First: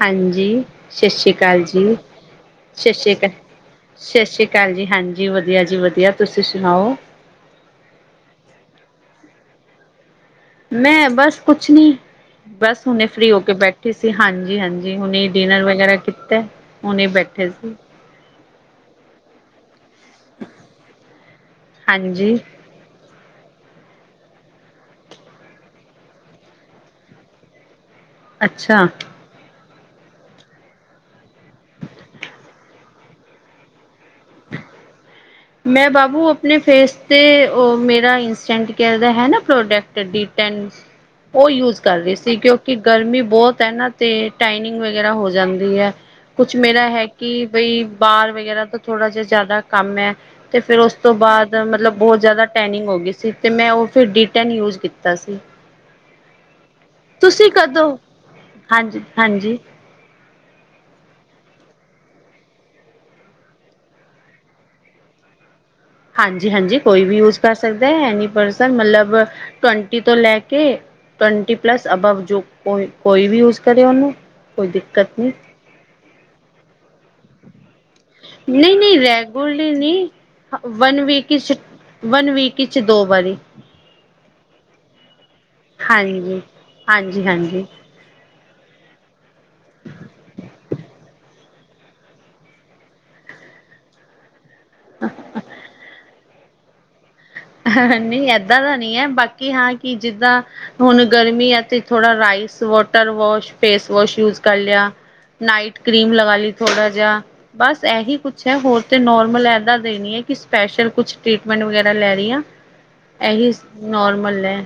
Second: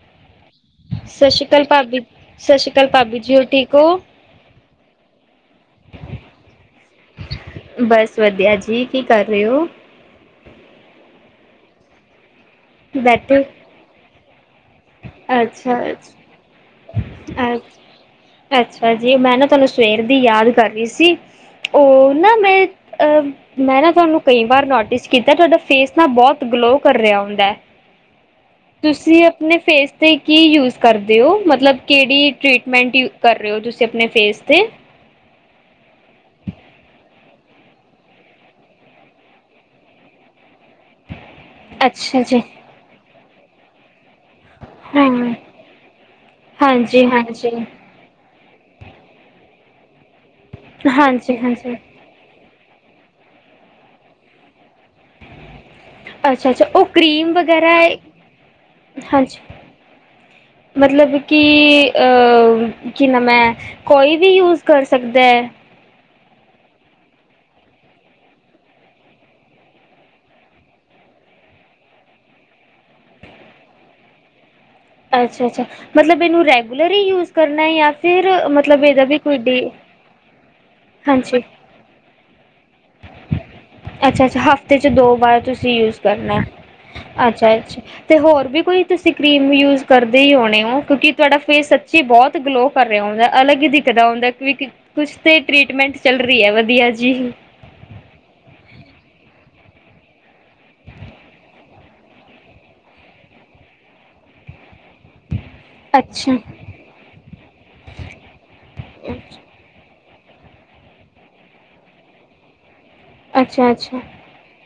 ਹਾਂਜੀ। ਸਤਿ ਸ਼੍ਰੀ ਅਕਾਲ ਜੀ, ਭਾਬੀ ਸਤਿ ਸਤਿ ਸ਼੍ਰੀ ਭਾਬੀ ਅਕਾਲ, ਜੀ ਹੋਰ ਠੀਕ ਹੋ? ਸਤਿ ਸ੍ਰੀ ਅਕਾਲ। ਕਾਲ ਜੀ ਹਾਂਜੀ ਵਧੀਆ ਜੀ ਵਧੀਆ, ਤੁਸੀਂ ਸੁਣਾਓ? ਬਸ ਵਧੀਆ ਜੀ, ਕੀ ਕਰ ਰਹੇ ਹੋ? ਮੈਂ ਬਸ ਕੁਛ ਨੀ ਬਸ ਹੁਣੇ ਫ੍ਰੀ ਹੋ ਬੈਠੇ ਕੇ ਬੈਠੀ ਸੀ ਹਾਂਜੀ- ਹਾਂਜੀ। ਉਹਨੇ ਡਿਨਰ ਅੱਛਾ ਵਗੈਰਾ ਅੱਛਾ ਕੀਤਾ। ਉਹਨੇ ਬੈਠੇ ਅ ਸੀ। ਅੱਛਾ ਜੀ, ਮੈਂ ਨਾ ਤੁਹਾਨੂੰ ਸਵੇਰ ਦੀ ਯਾਦ ਕਰ ਰਹੀ ਸੀ। ਉਹ ਨਾ ਹਾਂਜੀ ਮੈਂ ਅਹ ਮੈਂ ਨਾ ਤੁਹਾਨੂੰ ਕਈ ਵਾਰ ਨੋਟਿਸ ਕੀਤਾ ਤੁਹਾਡਾ ਫੇਸ ਨਾਲ ਬਹੁਤ ਗਲੋ ਕਰ ਰਿਹਾ ਹੁੰਦਾ ਹੈ। ਅੱਛਾ। ਤੁਸੀਂ ਆਪਣੇ ਫੇਸ ਤੇ ਕੀ ਯੂਜ ਕਰਦੇ ਹੋ? ਮਤਲਬ ਕਿਹੜੀ ਟ੍ਰਰੀਟਮੈਂਟ ਯੂ ਕਰ ਰਹੇ ਹੋ ਤੁਸੀਂ ਆਪਣੇ ਫੇਸ ਤੇ? ਮੈਂ ਬਾਬੂ ਆਪਣੇ ਫੇਸ ਤੇ ਉਹ ਮੇਰਾ ਇੰਸਟੈਂਟ ਕੇਅਰ ਹੈ ਨਾ ਪ੍ਰੋਡਕਟ ਤਿ ਤਨ ਉਹ ਯੂਜ ਕਰ ਰਹੀ ਅੱਛਾ ਸੀ, ਜੀ ਕਿਉਂਕਿ ਗਰਮੀ ਬਹੁਤ ਹੈ ਨਾ ਤੇ ਟਾਈਨਿੰਗ ਹਾਂ ਵਗੈਰਾ ਹੋ ਜਾਂਦੀ ਹੈ ਕੁਝ ਮੇਰਾ ਹਾਂਜੀ ਹੈ ਕਿ ਹਾਂਜੀ ਬਈ ਬਾਹਰ ਵਗੈਰਾ ਦਾ ਥੋੜ੍ਹਾ ਜਿਹਾ ਜ਼ਿਆਦਾ ਕੰਮ ਹੈ ਤੇ ਫਿਰ ਉਸ ਤੋਂ ਹਾਂਜੀ ਬਾਅਦ ਹਾਂਜੀ ਮਤਲਬ ਬ ਬਹੁਤ ਜ਼ਿਆਦਾ ਟੈਨਿੰਗ ਹੋ ਗਈ ਸੀ ਤੇ ਮੈਂ ਉਹ ਫਿਰ ਡੀਟੈਨ ਯੂਜ ਕੀਤਾ ਸੀ। ਅੱਛਾ- ਅੱਛਾ ਉਹ ਕੀਮ ਤੁਸੀਂ ਵਗੈਰਾ ਕਦੋਂ ਐ, ਹਾਂਜੀ। ਹਾਂਜੀ-ਹਾਂਜੀ ਮਤਲਬ ਕਿ ਆ ਕਿ ਨ ਮੈਂ ਕੋਈ ਵੀ ਯੂਜ ਕਰ ਸਕਦਾ ਹੈ? ਹਾਂਜੀ -ਹਾਂਜੀ ਕੋਈ ਵੀ ਯੂਜ ਕਰ ਸਕਦਾ ਹੈ, ਐਨੀ ਪਰਸਨ ਮਤਲਬ ਟਵੰਟੀ ਤੋਂ ਲੈ ਕੇ ਟਵੰਟੀ ਪਲੱਸ ਅਬਵ ਜੋ ਕੋਈ ਕੋਈ ਵੀ ਯੂਜ ਕਰੇ ਉਹਨੂੰ ਕੋਈ ਦੀਕ ਅੱਛਾ -ਅੱਛਾ ਮਤਲਬ ਇਹਨੂੰ ਰੈਗੂਲਰ ਹੀ ਯੂਜ ਕਰਨਾ ਹੈ ਇਆ ਨਹੀਂ- ਨਹੀਂ ਰੈਗਲਰਲੀ ਨਹੀਂ ਵਨ ਵੀਕ ਹਾਂਜੀ ਵਨ ਵੀਕ ਵਿੱਚ ਦੋ ਵਾਰੀ। ਅੱਛਾ -ਅੱਛਾ ਹਫ਼ਤੇ ਚ ਦੋ ਵਾਰ ਤੁਸੀਂ ਯੂਜ ਕਰਨਾ ਹਾਂਜੀ, ਅੱਛਾ- ਹਾਂਜੀ-ਹਾਂਜੀ। ਅੱਛਾ। ਤੇ ਹੋਰ ਵੀ ਕੋਈ ਤੁਸੀਂ ਕਰੀਮ ਯੂਜ ਕਰਦੇ ਹੀ ਹੋਣੇ ਹੋ ਕਿਉਂਕਿ ਤੁਹਾਡਾ ਫੇਸ ਸੱਚੀ ਬਹੁਤ ਗਲੋ ਕਰ ਰਿਹਾ ਹੁੰਦਾ ਅਲੱਗ ਹੀ ਦਿਖਦਾ ਹੁੰਦਾ ਕਿਉਂਕਿ ਕੁਛ ਤੇ ਟੀਟਮੈਂਟ ਚੱਲਹੀ ਵਧੀਆ ਜੀ। ਹਾ- ਹਾ ਨਹੀਂ ਏਦਾਂ ਦਾ ਨਹੀਂ ਹੈ ਬਾਕੀ ਹਾਂ ਕਿ ਜਿੱਦਾਂ ਹੁਣ ਗਰਮੀ ਹੈ ਤੇ ਥੋੜਾ rice water wash face wash use ਕਰ ਲਿਆ। ਨਾਈਟ ਕਰੀਮ ਅੱਛਾ, ਲਗਾ ਲੀ ਲਈ ਥੋੜਾ ਜਿਹਾ। ਬਸ ਇਹੀ ਕੁਝ ਹੈ, ਹੋਰ ਤੇ ਨੋਰਮਲ ਏਦਾਂ ਦੇ ਨੀ ਹੈ ਕਿ ਸਪੈਸ਼ਲ ਕੁਝ ਟ੍ਰਰੀਟਮੈਂਟ ਵਗੈਰਾ ਲੈ ਇਹੀ ਅੱਛਾ-ਅੱਛਾ। ਨੋਰਮਲ ਐ।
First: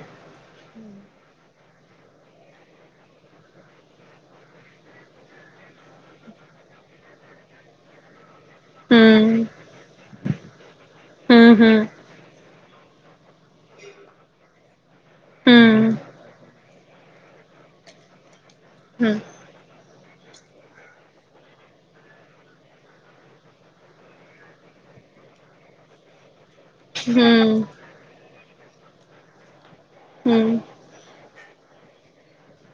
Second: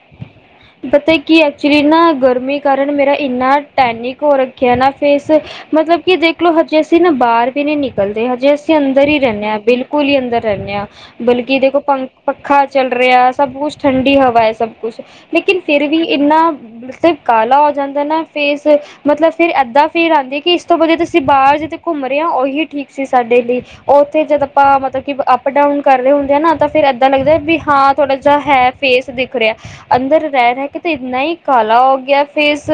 ਪਤਾ ਕਿ ਐਕਚਲ਼ੀ ਨਾ ਗਰਮੀ ਕਾਰਨ ਮੇਰਾ ਇੰਨਾ ਟੈਨਿਕ ਹੋ ਰੱਖਿਆ ਨਾ ਫੇਸ ਮਤਲਬ ਕਿ ਦੇਖਲੋ, ਹਜੇ ਅਸੀਂ ਨਾ ਬਾਹਰ ਵੀ ਨੀ ਨਿਕਲਦੇ, ਹਜੇ ਅਸੀਂ ਅਸੀਂ ਅੰਦਰ ਹੀ ਹਮ ਰਹਿੰਦੇ ਆ, ਬਿਲਕੁਲ ਹੀ ਅੰਦਰ ਰਹਿੰਦੇ ਆ, ਹਮ ਬਲਕਿ ਦੇਖੋ ਹਮ ਪੰ ਪੱਖਾ ਚੱਲ ਰਿਹਾ ਸਭ ਕੁਝ ਠੰਡੀ ਹਵਾ ਐ ਸਭ ਕੁਝ, ਲੇਕਿਨ ਫਿਰ ਹਮ ਵੀ ਇੰਨਾ ਮਤਲਬ ਕਾਲਾ ਹੋ ਜਾਂਦਾ ਨਾ ਫੇਸ ਅ ਹਮ ਮਤਲਬ ਫਿਰ ਇੱਦਾਂ ਫੀਲ ਆਦੀ ਐ, ਕਿ ਇਸ ਤੋਂ ਵਧੀਆ ਅਸੀਂ ਬਾਹਰ ਜਿੱਦਤੇ ਘੁੰਮ ਰਹੇ ਆ, ਉਹੀ ਠੀਕ ਸੀ ਸਾਡੇ ਲਈ। ਉੱਥੇ ਜਦ ਆਪਾਂ ਮਤਲਬ ਕਿ ਅੱਪ ਡਾਊਨ ਕਰਦੇ ਹੁੰਦੇ ਆ ਨਾ ਤਾਂ ਫਿਰ ਇੱਦਾਂ ਲੱਗਦਾ ਵੀ ਹਮ ਹਾਂ ਥੋੜਾ ਜਿਹਾ ਹੈ, ਫੇਸ ਦਿਖ ਰਿਹਾ ਆ, ਅੰਦਰ ਰਹਿ- ਹਮ ਰਹਿ ਕੇ ਤੇ ਇੰਨਾ ਹੀ ਕਾਲਾ ਹੋ ਗਿਆ ਫੇਸ,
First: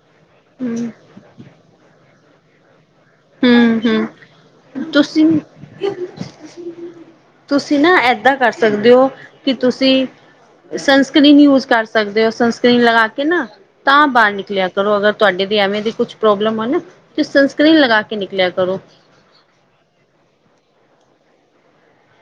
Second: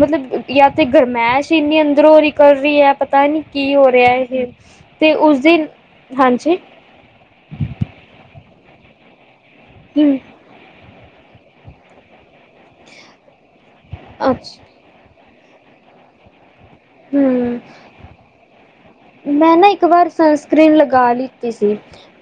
ਮਤਲਬ ਯਾ ਤੇ ਹਮ ਗਰਮੈਸ਼ ਇੰਨੀ ਅੰਦਰੋਂ ਨਿਕਲ ਰਹੀ ਐ। ਪਤਾ ਨੀ ਕੀ ਹਮ ਹੋ ਹਮ ਰਿਹਾ ਇਹ ਹੈ, ਤੇ ਤੁਸੀਂ ਉਸਦੇ ਦਿਨ ਹਾਂਜੀ। ਤੁਸੀਂ ਨਾ ਏਦਾਂ ਕਰ ਸਕਦੇ ਉ, ਕਿ ਤੁਸੀਂ ਹਮ ਸਨਸਕ੍ਰਰੀਨ ਯੂਜ ਕਰ ਸਕਦੇ ਹੋ, ਸਨਸਕ੍ਰਰੀਨ ਲਗਾ ਕੇ ਨਾ ਤਾਂ ਬਾਹਰ ਅੱਛਾ ਨਿਕਲਿਆ ਕਰੋ, ਅਗਰ ਤੁਹਾਡੇ ਦੀ ਐਵੇਂ ਦੀ ਕੁਝ ਪ੍ਰੋਬਲਮ ਹੋਈ ਨਾ, ਤੇ ਹਮ ਸਨਸਕ੍ਰਰੀਨ ਲਗਾ ਕੇ ਨਿਕਲਿਆਂ ਕਰੋ। ਮੈਂ ਨਾ ਇੱਕ ਵਾਰ ਸਨਸਕ੍ਰਰੀਨ ਲਗਾ ਲਿੱਤੀ ਸੀ।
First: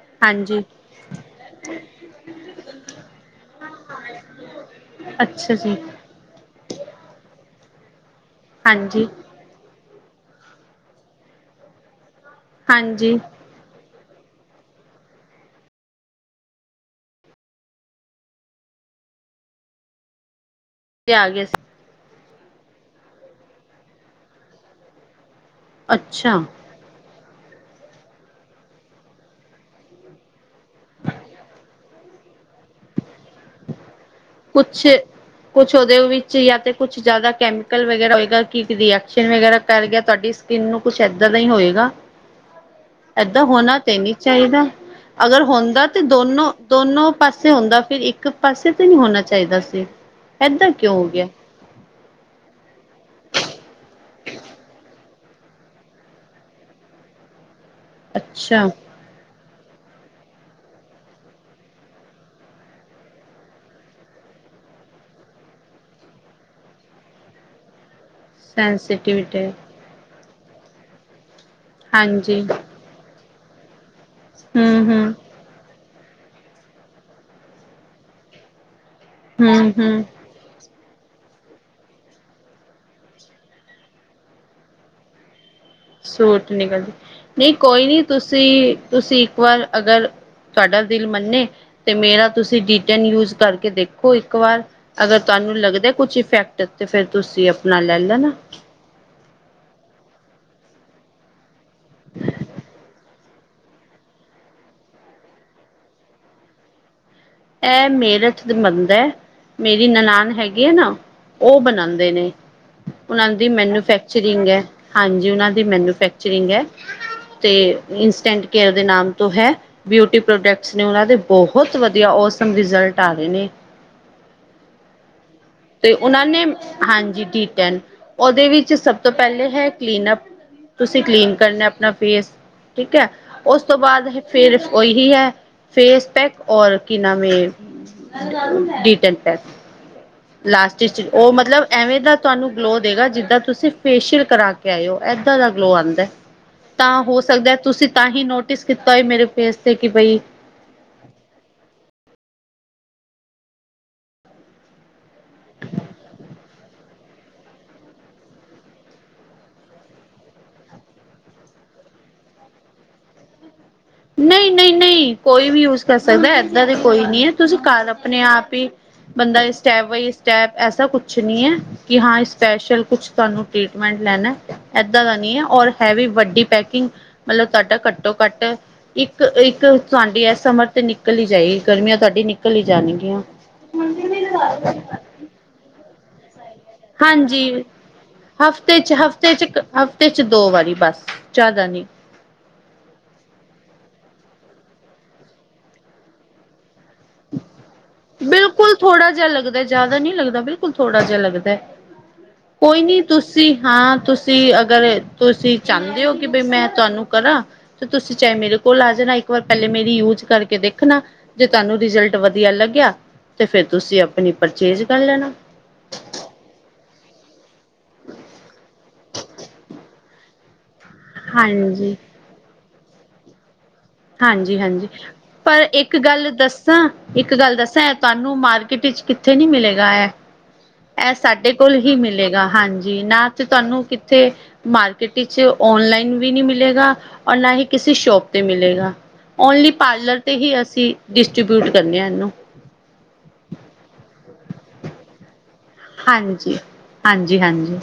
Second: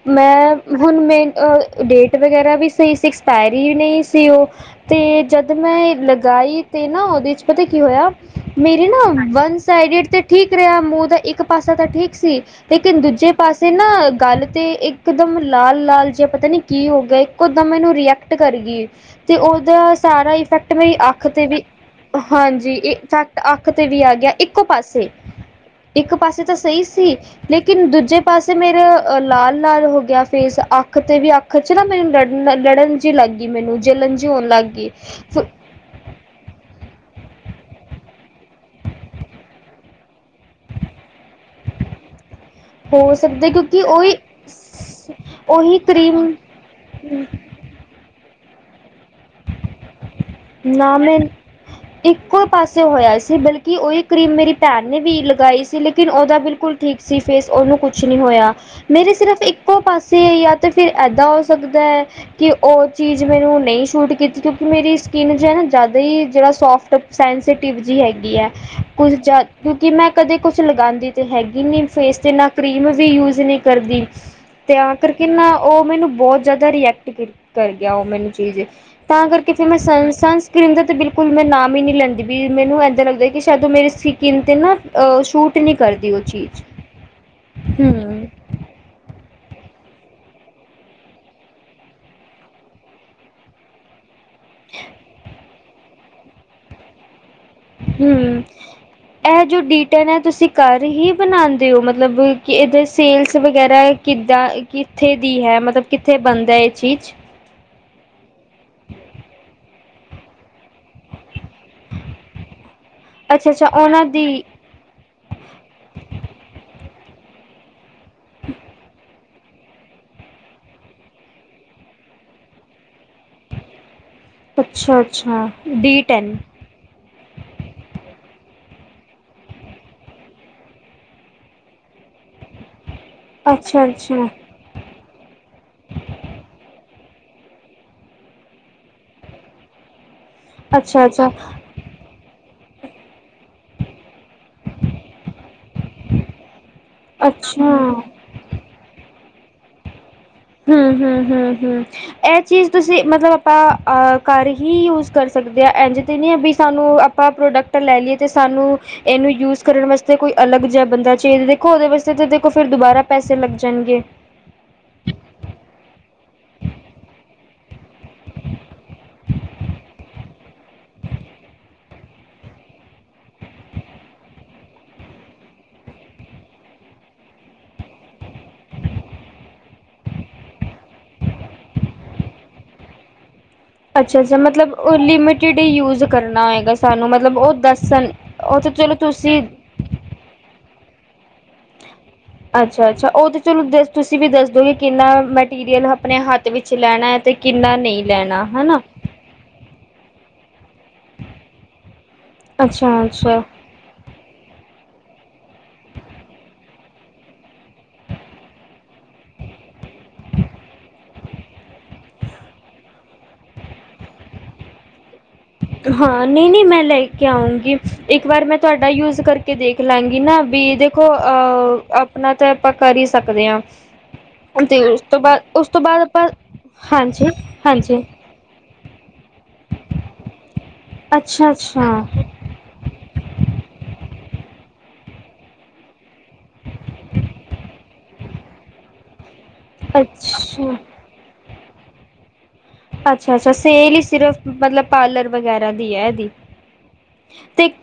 ਮੈਂ ਹਾਂਜੀ ਹੁਣ ਮੇ ਅ ਡੇਟ ਵਗੈਰਾ ਵੀ ਸਹੀ ਸੀ, ਐਕਸਪਾਇਰੀ ਵੀ ਨਹੀਂ ਸੀ ਉਹ। ਤੇ ਜਦ ਅੱਛਾ ਜੀ ਮੈਂ ਲਗਾਈ ਤੇ ਨਾ ਉਹਦੇ 'ਚ ਪਤਾ ਕੀ ਹੋਇਆ, ਮੇਰੇ ਨਾ ਹਾਂਜੀ ਵਨ ਸਾਈਡਡ ਤੇ ਠੀਕ ਰਿਹਾ ਆ, ਮੂੰਹ ਦਾ ਇੱਕ ਪਾਸਾ ਤਾਂ ਠੀਕ ਸੀ, ਲੇਕਿਨ ਹਾਂਜੀ ਦੂਜੇ ਪਾਸੇ ਨਾ ਗੱਲ ਤੇ ਇੱਕ ਦਮ ਲਾਲ- ਲਾਲ ਜੇ ਪਤਾ ਨੀ ਕੀ ਹੋ ਗਿਆ, ਇੱਕੋਦਮ ਇਹਨੂੰ ਰੀਐ ਕਰਗੀ, ਤੇ ਉਹਦਾ ਸਾਰਾ ਇਫੈਕਟ ਮੇਰੀ ਅੱਖ ਆ ਗਿਆ ਤੇ ਵੀ ਸੀ ਹਾਂਜੀ, ਇਫੈਕਟ ਅੱਖ ਤੇ ਵੀ ਆ ਗਿਆ, ਇੱਕੋ ਪਾਸੇ। ਅੱਛਾ। ਸਈ ਸੀ ਲੇਕਿਨ ਦੂਜੇ ਪਾਸੇ ਮੇਰੇ ਲਾਲ ਲਾਲ ਹੋ ਗਿਆ ਫੇਸ। ਅੱਖ ਤੇ ਵੀ ਅੱਖ ਚ ਨਾ ਮੈਨੂੰ ਲੜ ਲੜਨ ਜੀ ਲੱਗ ਗੀ ਮੈਨੂੰ, ਜਲਣ ਜਿ ਹੋਣ ਲੱਗ ਗੀ, ਫਿਰ ਉਦੇ ਵਿੱਚ ਯਾ ਤੇ ਕੁਛ ਜ਼ਿਆਦਾ ਕੈਮੀਕਲ ਵਗੈਰਾ ਹੋਏਗਾ, ਕਿ ਰੀਐਕਸ਼ਨ ਵਗੈਰਾ ਕਰ ਗਿਆ ਤਾਡੀ ਸ ਕੀਨ ਨੂੰ ਕੁਛ ਏਦਾਂ ਦਾ ਈ ਹੋਏਗਾ ਹੋ ਏਦਾਂ ਸਕਦਾ ਹੋਣਾ ਕਿਉਂਕਿ ਤੇ ਉਹੀ ਨੀ ਚਾਈਦਾ। ਅਗਰ ਉਹੀ ਹੋਂਦਾ ਤੇ ਕਰੀਮ ਦੋਨੋ ਦੋਨੋ ਪਾਸੇ ਹੁੰਦਾ ਫਿਰ ਇੱਕ ਪਾਸੇ ਤੇ ਨੀ ਹੋਨਾ ਚਾਈਦਾ ਸੀ। ਏਦਾਂ ਕਿਉਂ ਨਾ ਹੋ ਮੈਮ, ਗਿਆ ਇੱਕੋ ਪਾਸੇ ਹੋਇਆ ਸੀ ਬਲਕਿ ਓਈ ਕਰੀਮ ਮੇਰੀ ਭੈਣ ਨੇ ਵੀ ਲਗਾਈ ਸੀ ਲੇਕਿਨ ਓਦਾ ਬਿਲਕੁਲ ਠੀਕ ਸੀ ਫੇਸ ਓਨੂੰ ਕੁਛ ਨੀ ਹੋਇਆ। ਅੱਛਾ ਮੇਰੀ ਸਿਰਫ਼ ਇੱਕੋ ਪਾਸੇ ਯਾ ਤੇ ਫਿਰ ਏਦਾਂ ਹੋ ਸਕਦਾ ਐ। ਕਿ ਓ ਚੀਜ਼ ਮੈਨੂੰ ਨਈ ਸੁਟ ਕੀਤੀ ਕਿਉਂਕਿ ਮੇਰੀ ਸ ਕਿਨ ਜੇ ਨਾ ਜ਼ਿਆਦਾ ਈ ਜੇੜਾ ਸੋਫਟ ਸੈਂਸੀਟਿਵ ਜਿ ਹੈਗੀ ਐ ਕੁਝ ਸੈਂਸਟੀਵਿਟੀ ਜਿ ਕਿ ਮੈਂ ਕਦੇ ਕੁਛ ਲਗਾਂਦੀ ਤੇ ਹੈਗੀ ਨੀ ਫੇਸ ਤੇ ਹਾਂਜੀ ਨਾ ਕਰੀਮ ਵੀ ਯੂਜ਼ ਨੀ ਕਰਦੀ। ਹੂੰ ਤੇਆਂ ਕਰ ਹੂੰ ਕਿੰਨਾ ਓ ਮੈਨੂੰ ਬੌਤ ਜ਼ਿਆਦਾ ਰਿਐਕਟ ਕ ਕਰ ਗਿਆ ਓ ਮੈਨੂੰ ਚੀਜ਼। ਤਾਂ ਕਰਕੇ ਫੇਰ ਹੂੰ ਮੈਂ ਹੂੰ ਸਨਸਕਰੀਨ ਦਾ ਤੇ ਬਿਲਕੁਲ ਮੈਂ ਨਾਮ ਈ ਨੀ ਲੈਂਦੀ ਬੀ ਮੈਨੂੰ ਏਦਾਂ ਲੱਗਦੈ ਕਿ ਸ਼ੈਦ ਓ ਮੇਰੀ ਸੀਕੀਨ ਤੇ ਨਾ ਅ ਸੁਟ ਸੂਟ ਨੀ ਕਰਦੀ, ਨਈ ਕੋਈ ਨੀ ਹੂੰ। ਤੁਸੀ, ਤੁਸੀ ਇੱਕ ਵਾਰ ਅਗਰ ਤਾਡਾ ਦਿਲ ਮੰਨੇ ਤੇ ਮੇਰਾ ਤੁਸੀ ਡੀਟੈਨ ਯੂਜ ਕਰਕੇ ਦੇਖੋ ਇੱਕ ਇੱਕ ਵਾਰ, ਅਗਰ ਤਾਨੂੰ ਲੱਗਦਾ ਏ ਕੁਛ ਇਫੈਕਟ ਤੇ ਫੇਰ ਤੁਸੀ ਹੂੰ। ਐ ਜੋ ਡੀਟਨ ਐ ਤੁਸੀ ਘਰ ਹੀ ਬਣਾਂਦੇ ਓ? ਮਤਲਬ ਕਿ ਏਦੇ ਚ ਸੇਲਸ ਵਗੈਰਾ ਕਿੱਦਾਂ ਕਿੱਥੇ ਦੀ ਹੈ ਮਤਲਬ ਕਿੱਥੇ ਬਣਦਾ ਏ ਚੀਜ਼? ਐ ਮੇਰਠ ਦ ਮਨਦਾ ਐ ਮੇਰੀ ਨਨਾਨ ਹੈਗੀ ਐ ਨਾ। ਓ ਬਣਾਂਦੇ ਨੇ, ਉਨਾਂ ਦੀ ਅੱਛਾ-ਅੱਛਾ ਉਹਨਾਂ ਦੀ ਮੈਨੂਫੈਕਚਰਿੰਗ ਐ। ਹਾਂਜੀ, ਉਨਾਂ ਦੀ ਮੈਨੂਫੈਕਚਰਿੰਗ ਐ। ਤੇ ਇੰਸਟੈਂਟ ਕੇਅਰ ਦੇ ਨਾਮ ਤੋ ਹੈ ਬਿਊਟੀ ਪ੍ਰੋਡਕਟਸ ਨੇ ਉਨਾਂ ਦੇ ਬਹੁਤ ਵ ਦੀਆ ਓਸਮ ਰਿਜ਼ਲਟ ਆ ਰੇ ਨੇ। ਅੱਛਾ ਅੱਛਾ। ਤੇ ਉਨਾਂ ਨੇ ਹਾਂਜੀ ਡੀ ਟੈਨ, ਓਦੇ ਵਿੱਚ ਸਭ ਤੋਂ ਪੈਲੇ ਹੈ ਕਲੀਨਅਪ। ਤੁਸੀ ਕਲੀਨ ਕਰਨਾ ਏ ਆਪਣਾ ਫੇਸ, ਠੀਕ ਐ, ਓਸ ਤੋਂ ਬਾਅਦ ਅੱਛਾ-ਅੱਛਾ, ਫੇਰ ਓਹੀ ਹੈ। ਫੇਸ ਪੈਕ ਔਰ ਕੀ ਨਾਮ ਏ ਡੀਟੈਨ ਪੈਕ। ਲਾਸਟ ਚ ਓ ਅੱਛਾ-ਅੱਛਾ, ਮਤਲਬ ਐਵੇਂ ਦਾ ਤੁਆਨੂੰ ਗਲੋ ਦੇਗਾ ਜਿੱਦਾਂ ਤੁਸੀ ਫੇਸ਼ੀਅਲ ਕਰਾ ਕੇ ਆਏ ਓ ਏਦਾਂ ਦਾ ਗਲੋ ਆਂਦਾ ਏ ਤਾਂ ਹੋ ਸਕਦੈ ਤੁਸੀ ਅੱਛਾ। ਤਾਂ ਹੀ ਨੋਟ ਟਿਸ ਕੀਤਾ ਹੋਏ ਮੇਰੇ ਫੇਸ ਤੇ ਕਿ ਬਈ ਹੁੰ ਹੁੰ ਹੁੰ ਹੁੰ। ਐ ਚੀਜ਼ ਤੁਸੀ ਮਤਲਬ ਆਪਾਂ ਅ ਘਰ ਹੀ ਯੂਜ ਕਰ ਸਕਦੇ ਆਂ ਏਂਝ ਤੇ ਨੀ ਐ ਵੀ ਸਾਨੂੰ ਆਪਾਂ ਪ੍ਰੋਡਕਟ ਲੈ ਲੀਏ ਤੇ ਸਾਨੂੰ ਏਨੂੰ ਯੂਜ ਕਰਨ ਵਾਸਤੇ ਕੋਈ ਅਲੱਗ ਜਿਆ ਬੰਦਾ ਚਇ ਦੇਖੋ ਓਦੇ ਵਾਸਤੇ ਤੇ ਦੇਖੋ ਫਿਰ ਦੁਬਾਰਾ ਪੈਸੇ ਲੱਗ ਜਾਣਗੇ। ਨਈ ਨਈ ਨਈ ਕੋਈ ਵੀ ਯੂਜ ਕਰ ਸਕਦਾ ਏ ਏਦਾਂ ਤੇ ਕੋਈ ਨੀ ਐ ਤੁਸੀ ਘਰ ਆਪਣੇ ਆਪ ਈ ਬੰਦਾ ਇਸਟੈਪ ਬਾਈ ਸਟੈਪ ਐਸਾ ਕੁਛ ਨੀ ਐ। ਕਿ ਹਾਂ ਸਪੈਸ਼ਲ ਕੁਛ ਤਾਨੂੰ ਟਰੀਟਮੈਂਟ ਲੈਨੈ। ਏਦਾਂ ਦਾ ਨਈ ਐ ਔਰ ਹੈ ਵੀ ਵੱਡੀ ਪੈਕਿੰਗ ਮਤਲਬ ਤਾਡਾ ਘੱਟੋ ਘੱਟ ਇੱਕ ਇੱਕ ਤੁਆਡੀ ਐ ਸਮਰ ਤੇ ਨਿਕਲ ਈ ਜਾਏਗੀ ਗਰਮੀਆਂ ਤੁਆਡੀ ਨਿਕਲ ਈ ਜਾਣਗੀਆਂ। ਅੱਛਾ ਅੱਛਾ ਮਤਲਬ ਓ ਲਿਮਿਟਿਡ ਈ ਯੂਜ ਕਰਨਾ ਹੋਏਗਾ। ਤਾਨੂੰ ਮਤਲਬ ਹਾਂਜੀ ਓ ਦੱਸਣ ਓ ਤੇ ਹਫ਼ਤੇ ਚ ਚਲੋ ਹਫ਼ਤੇ ਤੁਸੀ ਚ ਹਫ਼ਤੇ ਚ ਦੋ ਵਾਰੀ ਬਸ ਜ਼ਿਆਦਾ ਨੀ। ਅੱਛਾ- ਅੱਛਾ ਉਹ ਤਾਂ ਚਲੋ ਦਸ ਤੁਸੀਂ ਵੀ ਦੱਸਦੋ ਕਿ ਕਿੰਨਾ ਮੈਂਟੀਰੀਅਲ ਆਪਣੇ ਹੱਥ ਵਿੱਚ ਲੈਣਾ ਹੈ। ਤੇ ਕਿੰਨਾ ਨਹੀਂ ਲੈਣਾ, ਹਨਾ। ਤੇ ਜ਼ਿਆਦਾ ਨਹੀਂ ਲੱਗਦਾ ਬਿਲਕੁਲ ਥੋੜਾ ਜਿਹਾ ਲੱਗਦਾ, ਕੋਈ ਨੀ ਅੱਛਾ ਅੱਛਾ ਤੁਸੀਂ, ਹਾਂ ਤੁਸੀਂ ਅਗਰ ਤੁਸੀਂ ਚਾਹੁੰਦੇ ਹੋ ਕਿ ਬਈ ਮੈਂ ਤੁਹਾਨੂੰ ਕਰਾਂ, ਤੇ ਤੁਸੀਂ ਚਾਹੇ ਮੇਰੇ ਕੋਲ ਆ ਜਾਣਾ ਇੱਕ ਵਾਰ ਪਹਿਲੇ ਮੇਰੀ ਯੂਜ਼ ਕਰਕੇ ਦੇਖਣਾ ਜੇ ਤੁਹਾਨੂੰ, ਰਿਜਲਟ ਵਧੀਆ ਲੱਗਿਆ ਤੇ ਫੇਰ ਤੁਸੀਂ ਆਪਣੀ ਪਰਚੇਜ਼ ਕਰ ਲੈਣਾ। ਹਾਂ ਨਹੀਂ- ਨਹੀਂ ਮੈਂ ਲੈ ਕੇ ਆਉਗੀ ਇੱਕ ਵਾਰ ਮੈਂ ਤੁਹਾਡਾ ਯੂਜ ਕਰਕੇ ਦੇਖ ਲਾਂਗੀ ਨਾ ਵੀ ਇਹਦੇ, ਦੇਖੋ ਅਹ ਹਾਂਜੀ ਆਪਣਾ ਤਾਂ ਆਪਾਂ ਕਰ ਹੀ ਸਕਦੇ ਹਾਂ। ਹਾਂਜੀ- ਤੇ ਹਾਂਜੀ ਉਸ ਤੋਂ ਬਾਅਦ ਪਰ ਉਸ ਤੋਂ ਇੱਕ ਬਾਅਦ ਆਪਾਂ ਗੱਲ ਦੱਸਾਂ- ਹਾਂਜੀ ਇੱਕ ਗੱਲ ਦੱਸਾਂ ਐ ਹਾਂਜੀ ਤੁਹਾਨੂੰ- ਨੂੰ ਮਾਰਕੀਟ ਵਿੱਚ ਕਿੱਥੇ ਨਹੀਂ ਮਿਲੇਗਾ ਐ। ਇਹ ਅੱਛਾ ਸਾਡੇ ਕੋਲ ਅੱਛਾ ਹੀ ਮਿਲੇਗਾ ਹਾਂਜੀ, ਨਾ ਤੇ ਤੁਹਾਨੂੰ ਕਿੱਥੇ ਮਾਰਕੀਟ ਚ ਆਨਲਾਈਨ ਵੀ ਨਹੀਂ ਮਿਲੇਗਾ ਔਰ ਨਾ ਹੀ ਕਿਸੇ ਸ਼ੋਪ ਤੇ ਮਿਲੇਗਾ। ਓਨਲੀ ਪਾਰਲਰ ਤੇ ਹੀ ਅੱਛਾ ਅਸੀਂ ਡਿਸਟਰੀਬਿਊਟ ਕਰਨੇ ਹਾਂ ਇਹਨੂੰ। ਅੱਛਾ- ਅੱਛਾ ਸੇਲ ਹੀ ਸਿਰਫ ਮਤਲਬ ਪਾਰਲਰ ਵਗੈਰਾ- ਹੁੰਦੀ ਹੈ ਇਹਦੀ ਹਾਂਜੀ। ਤੇ ਹਾਂਜੀ-ਹਾਂਜੀ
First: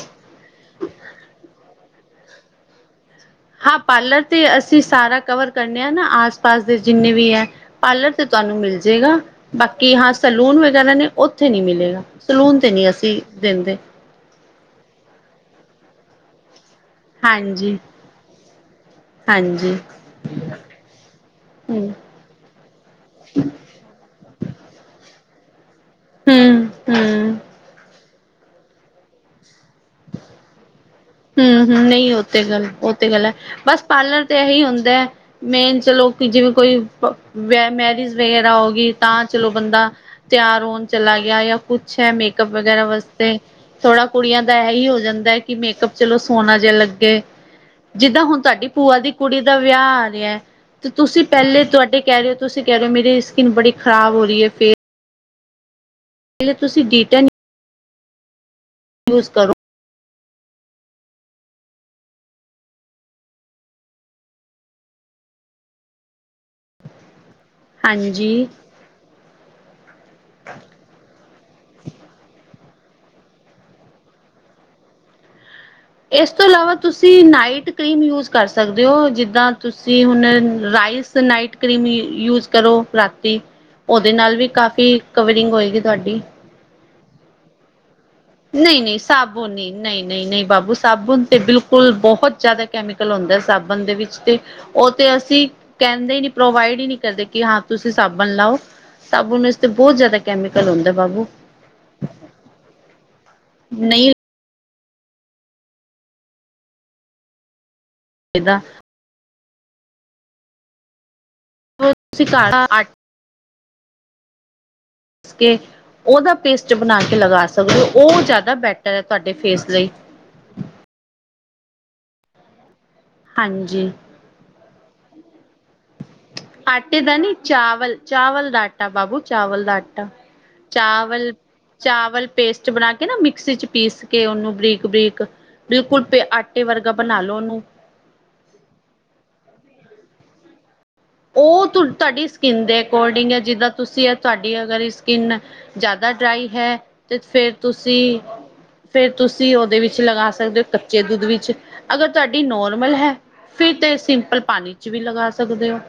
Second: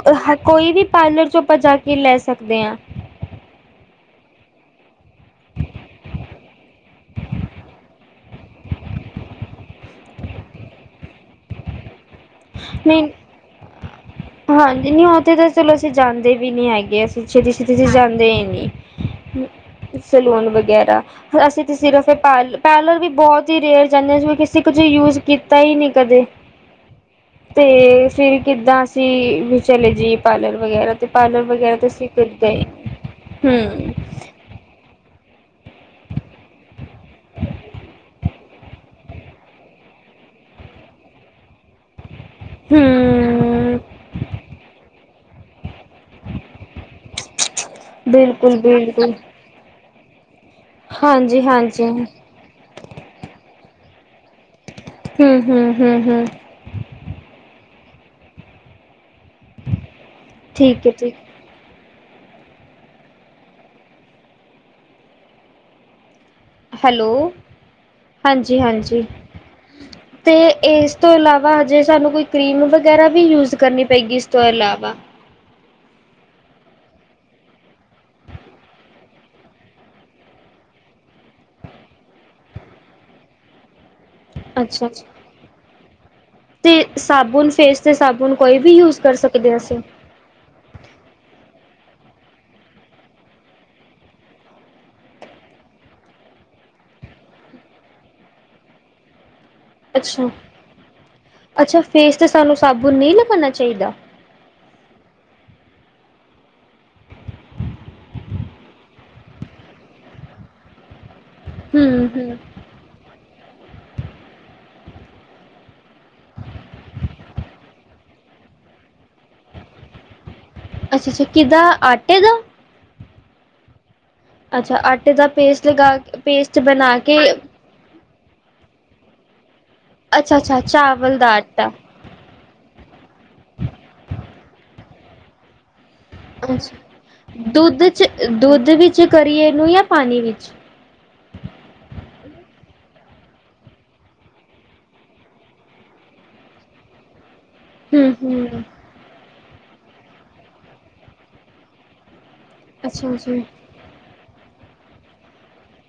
ਕੋਈ ਵੀ ਪਾਰਲਰ ਚ ਆਪਾਂ ਜਾ ਕੇ ਲੈ ਸਕਦੇ ਹਾਂ। ਹਾਂ ਪਾਰਲਰ ਤੇ ਅਸੀਂ ਸਾਰਾ ਕਵਰ ਕਰਨੇ ਆ ਨਾ ਆਸ- ਪਾਸ ਦੇ ਜਿੰਨੇ ਵੀ ਹੈ। ਪਾਰਲਰ ਤੇ ਤੁਹਾਨੂੰ ਮਿਲ ਜੇਗਾ ਬਾਕੀ ਹਾਂ ਸੈਲੂਨ ਵਗੈਰਾ ਨੇ ਉੱਥੇ ਨਹੀਂ ਮਿਲੇਗਾ। ਸਲੂਨ 'ਤੇ ਨਹੀਂ, ਅਸੀਂ ਦਿੰਦੇ। ਹਾਂਜੀ, ਨਹੀਂ ਉੱਥੇ ਤਾਂ ਚਲੋ ਅਸੀਂ ਜਾਂਦੇ ਵੀ ਨਹੀਂ ਹੈਗੇ। ਅੱਛਾ ਜੀ ਤੁਸੀ ਹਾਂਜੀ-ਹਾਂਜੀ ਜਾਂਦੇ ਹੀ ਨੀ। ਸੈਲੂਨ ਵਗੈਰਾ ਅਸੀਂ ਤੇ ਸਿਰਫ, ਪ ਪਾਰਲਰ ਵੀ ਬਹੁਤ ਹੀ ਰੇਅਰ ਜਾਂਦੇ ਸੀਂ, ਕਿਸੇ ਕੁਝ ਯੂਜ ਕੀਤਾ ਹੀ ਨਹੀਂ ਕਦੇ। ਹੂੰ -ਹੂੰ। ਤੇ ਫੇਰ, ਕਿੱਦਾਂ ਅਸੀਂ ਵੀ ਚਲੇ ਜਈਏ ਪਾਰਲਰ ਵਗੈਰਾ। ਤੇ ਪਾਰਲਰ ਹੂੰ ਵਗੈਰਾ -ਹੂੰ ਤੇ ਅਸੀਂ ਨਹੀਂ ਉਹ ਫਿਰ ਤੇ ਗਏ ਗੱਲ ਉਹ ਤੇ ਗੱਲ ਹੈ, ਬਸ ਹੂੰ ਪਾਰਲਰ ਤੇ ਇਹੀ ਹੁੰਦਾ ਹੈ। ਮੇਨ ਚਲੋ, ਕਿ ਜਿਵੇਂ ਕੋਈ ਮੈਰਿਜ ਵਗੈਰਾ ਹੋ ਗਈ ਤਾਂ ਚਲੋ ਬੰਦਾ। ਤਿਆਰ ਹੋਣ ਚਲਾ ਗਿਆ ਯਾ- ਕੁਛ ਹੈ, ਮੇਕਅੱਪ ਵਗੈਰਾ ਵਾਸਤੇ, ਹੂੰ ਥੋੜਾ ਕੁੜੀਆਂ ਦਾ ਇਹੀ ਹੋ ਜਾਂਦਾ ਹੈ ਕਿ ਮੇਕਅਪ। ਚਲੋ ਸੋਨਾ ਜਿਹਾ ਲੱਗੇ, ਜਿੱਦਾਂ ਹੁਣ ਬਿਲਕੁਲ ਤੁਹਾਡੀ ਭੂਆ ਦੀ ਬਿਲਕੁਲ ਕੁੜੀ ਦਾ ਵਿਆਹ ਆ ਰਿਹਾ। ਤੇ ਤੁਸੀਂ ਹਾਂਜੀ ਪਹਿਲੇ ਹਾਂਜੀ ਤੁਹਾਡੇ ਕਹਿ ਰਹੇ ਹੋ। ਤੁਸੀਂ ਕਹਿ ਰਹੇ ਹੋ ਮੇਰੀ ਸਕਿਨ ਬੜੀ ਖਰਾਬ ਹੋ ਰਹੀ ਹੈ, ਫੇ- ਹੂੰ- ਹੂੰ, ਹੂੰ-ਹੂੰ। ਤੁਸੀਂ ਡੀਟਾ ਨ [unintelligible] ਯੂਜ ਕਰੋ। ਠੀਕ ਹੈ, ਜੀ। ਹੈਲੋ ਹਾਂਜੀ- ਹਾਂਜੀ। ਤੇ ਇਸ ਤੋਂ ਇਲਾਵਾ ਹਜੇ ਸਾਨੂੰ ਕੋਈ ਕਰੀਮ ਵਗੈਰਾ ਵੀ ਯੂਜ ਕਰਨੀ ਪਏਗੀ ਇਸ ਤੋਂ ਇਲਾਵਾ? ਇਸ ਤੋਂ ਇਲਾਵਾ ਤੁਸੀਂ ਨਾਈਟ ਕਰੀਮ ਯੂਜ ਕਰ ਸਕਦੇ ਹੋ ਜਿੱਦਾਂ ਤੁਸੀਂ ਹੁਣ ਰਾਈਸ ਨਾਈਟ ਕਰੀਮ ਯ ਯੂਜ ਕਰੋ ਰਾਤੀ ਉਹਦੇ ਨਾਲ ਵੀ ਅੱਛਾ ਕਾਫੀ ਅੱਛਾ ਕਵਰਿੰਗ ਹੋਏਗੀ ਤੁਹਾਡੀ। ਤੇ ਸਾਬੁਨ ਫੇਸ ਦੇ ਸਾਬੁਨ ਕੋਈ ਵੀ ਨਹੀਂ ਯੂਜ ਨਹੀਂ ਕਰ ਸਾਬੁਣ ਸਕਦੇ ਨਹੀਂ ਅਸੀਂ? ਨਹੀਂ ਨਹੀਂ- ਨਹੀਂ ਬਾਬੂ ਸਾਬਣ ਤੇ ਬਿਲਕੁਲ ਬਹੁਤ ਜ਼ਿਆਦਾ ਕੈਮੀਕਲ ਹੁੰਦਾ ਸਾਬਣ ਦੇ ਵਿੱਚ ਤੇ ਉਹ ਤੇ ਅਸੀਂ ਕਹਿੰਦੇ ਹੀ ਨੀ, ਪ੍ਰੋਵਾਈਡ ਹੀ ਨਹੀਂ ਕਰਦੇ ਕਿ ਹਾਂ ਤੁਸੀਂ ਸਾਬਣ ਲਾਓ। ਸਾਬੁਨ ਵਿੱਚ ਤੇ ਬਹੁਤ ਜ਼ਿਆਦਾ ਅੱਛਾ, ਕੈਮੀਕਲ ਹੁੰਦਾ ਬਾਬੂ। ਅੱਛਾ ਫੇਸ ਤੇ ਸਾਨੂੰ ਸਾਬੁਨ ਨਹੀਂ ਲਗਾਉਣਾ ਚਾਹੀਦਾ? ਨਹੀਂ ਏਦਾਂ। ਫ਼ਿਰ ਹੂੰ, ਤੁਸੀਂ ਹੂੰ ਘਰ ਆ, ਅੱਠ। ਕੇ ਉਹਦਾ ਪੇਸਟ ਬਣਾਂ ਕੇ ਲਗਾ ਸਕਦੇ ਹੋ, ਉਹ ਜ਼ਿਆਦਾ ਬੈਟਰ ਹੈਂ ਤੁਹਾਡੇ ਫੇਸ ਲਈ। ਅੱਛਾ- ਅੱਛਾ ਕਿੱਦਾਂ ਆਟੇ ਦਾ। ਹਾਂਜੀ। ਅੱਛਾ ਆਟੇ ਦਾ ਪੇਸਟ ਲਗਾ ਪੇਸਟ ਬਣਾ ਆਟੇ ਦਾ ਕੇ ਨੀ ਚਾਵਲ- ਚਾਵਲ ਦਾ ਆਟਾ ਬਾਬੂ ਚਾਵਲ ਦਾ ਆਟਾ ਅੱਛਾ, ਅੱਛਾ ਦਾ ਚਾਵਲ- ਆਟਾ। ਚਾਵਲ ਪੇਸਟ ਬਣਾਂ ਕੇ ਨਾ ਮਿਕਸੀ ਚ ਪੀਸ ਕੇ ਉਹਨੂੰ ਬਰੀਕ- ਬਰੀਕ ਤ ਬਿਲਕੁਲ ਪ ਆਟੇ ਅੱਛਾ, ਵਰਗਾ ਬਣਾ ਲਓ ਉਹਨੂੰ ਦੁੱਧ ਦੁੱਧ ਵਿੱਚ ਕਰੀਏ ਇਹਨੂੰ ਯਾ ਪਾਣੀ ਵਿੱਚ। ਉਹ ਤੁਹਾਡੀ ਸਕਿੰਨ ਦੇ ਅਕੋਰਡਿੰਗ ਹੈ ਜਿੱਦਾਂ ਤੁਸੀਂ ਆ ਤੁਹਾਡੀ ਅਗਰ ਈ ਸਕਿੰਨ ਜ਼ਿਆਦਾ ਡਰਾਈ ਹੈ ਤੇ ਫ਼ਿਰ ਹੂੰ, ਤੁਸੀਂ ਹੂੰ -ਫ਼ਿਰ ਤੁਸੀਂ ਉਹਦੇ ਵਿੱਚ ਲਗਾਂ ਸਕਦੇ ਹੋ ਕੱਚੇ ਦੁੱਧ ਵਿੱਚ। ਅਗਰ ਤੁਹਾਡੀ ਨੋਰਮਲ ਹੈ ਅੱਛਾ, ਅੱਛਾ ਫ਼ੇਰ ਤੇ ਸਿੰਪਲ ਪਾਣੀ ਚ ਵੀ ਲਗਾ ਸਕਦੇ ਹੋ।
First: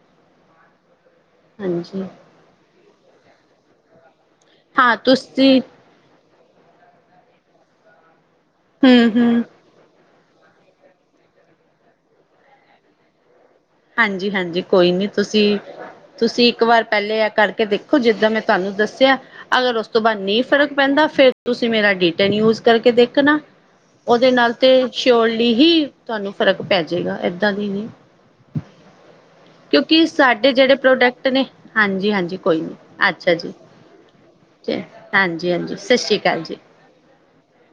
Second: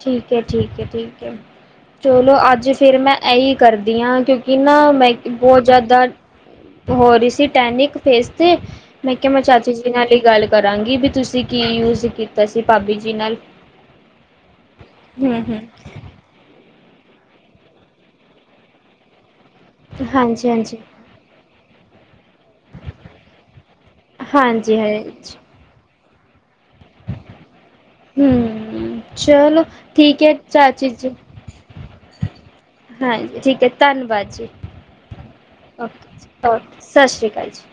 ਠੀਕ ਹੈ- ਠੀਕ ਹੈ -ਠੀਕ ਹੈ ਹਾਂਜੀ ਚਲੋਂ, ਅੱਜ ਫੇਰ ਮੈਂ ਐਹੀ ਕਰਦੀ ਹਾਂ ਕਿਉਂਕਿ ਕਿ ਨਾ ਹਾਂ ਮੈਂ ਤੁਸੀਂ ਬਹੁਤ ਜ਼ਿਆਦਾ ਹੋ ਰਹੀ ਸੀ ਟੈਨਿਕ ਫੇਸ ਤੇ ਹੂੰ ਮੈਂ ਕਿਹਾ ਮੈਂ ਹੂੰ ਚਾ ਜੀ ਨਾਲ ਹੀ ਗੱਲ ਕਰਾਂਗੀ, ਵੀ ਤੁਸੀਂ ਕੀ ਯੂਜ ਕੀਤਾ ਸੀ ਭਾਬੀ ਜੀ ਨਾਲ ਹਾਂਜੀ- ਹਾਂਜੀ ਕੋਈ ਨੀ ਹੂੰ ਤੁਸੀਂ ਹੂੰ ਤੁਸੀਂ ਇੱਕ ਵਾਰ ਪਹਿਲੇ ਐ ਕਰਕੇ ਦੇਖੋ, ਜਿੱਦਾਂ ਮੈਂ ਤੁਹਾਂਨੂੰ ਦੱਸਿਆਂ ਅਗਰ ਉਸ ਉਸ ਤੋਂ ਬਾਅਦ ਨਹੀਂ ਹਾਂਜੀ ਫ਼ਰਕ ਹਾਂਜੀ ਪੈਂਦਾ, ਫ਼ੇਰ ਤੁਸੀਂ ਮੇਰਾ ਡੀਟੈਨ ਯੂਜ ਕਰਕੇ ਦੇਖਣਾ। ਉਹਦੇ ਨਾਲ ਤਾਂ ਹਾਂਜੀ ਸ਼ਿਓਰ ਹਾਂਜੀ ਲੀ ਹੀ ਤੁਹਾਂਨੂੰ ਫ਼ਰਕ ਪੈ ਜਾਏਗਾ, ਇੱਦਾਂ ਦੀ ਨਹੀਂ ਹੂੰ। ਚਲੋਂ ਕਿਉਂਕਿ ਠੀਕ ਹੈ, ਸਾਡੇ ਜਿਹੜੇ ਚਾਚੀ ਜੀ ਪ੍ਰੋਡਕਟ ਨੇ ਹਾਂਜੀ ਹਾਂਜੀ ਕੋਈ ਹਾਂਜੀ ਠੀਕ ਹੈ। ਧੰਨਵਾਦ ਜੀ। ਓਕੇ ਹਾਂਜੀ- ਹਾਂਜੀ ਸਤਿ ਓਕੇ ਸ਼੍ਰੀ ਜੀ ਅਕਾਲ। ਜੀ ਓਕੇ ਸਤਿ ਸ਼੍ਰੀ ਅਕਾਲ ਜੀ।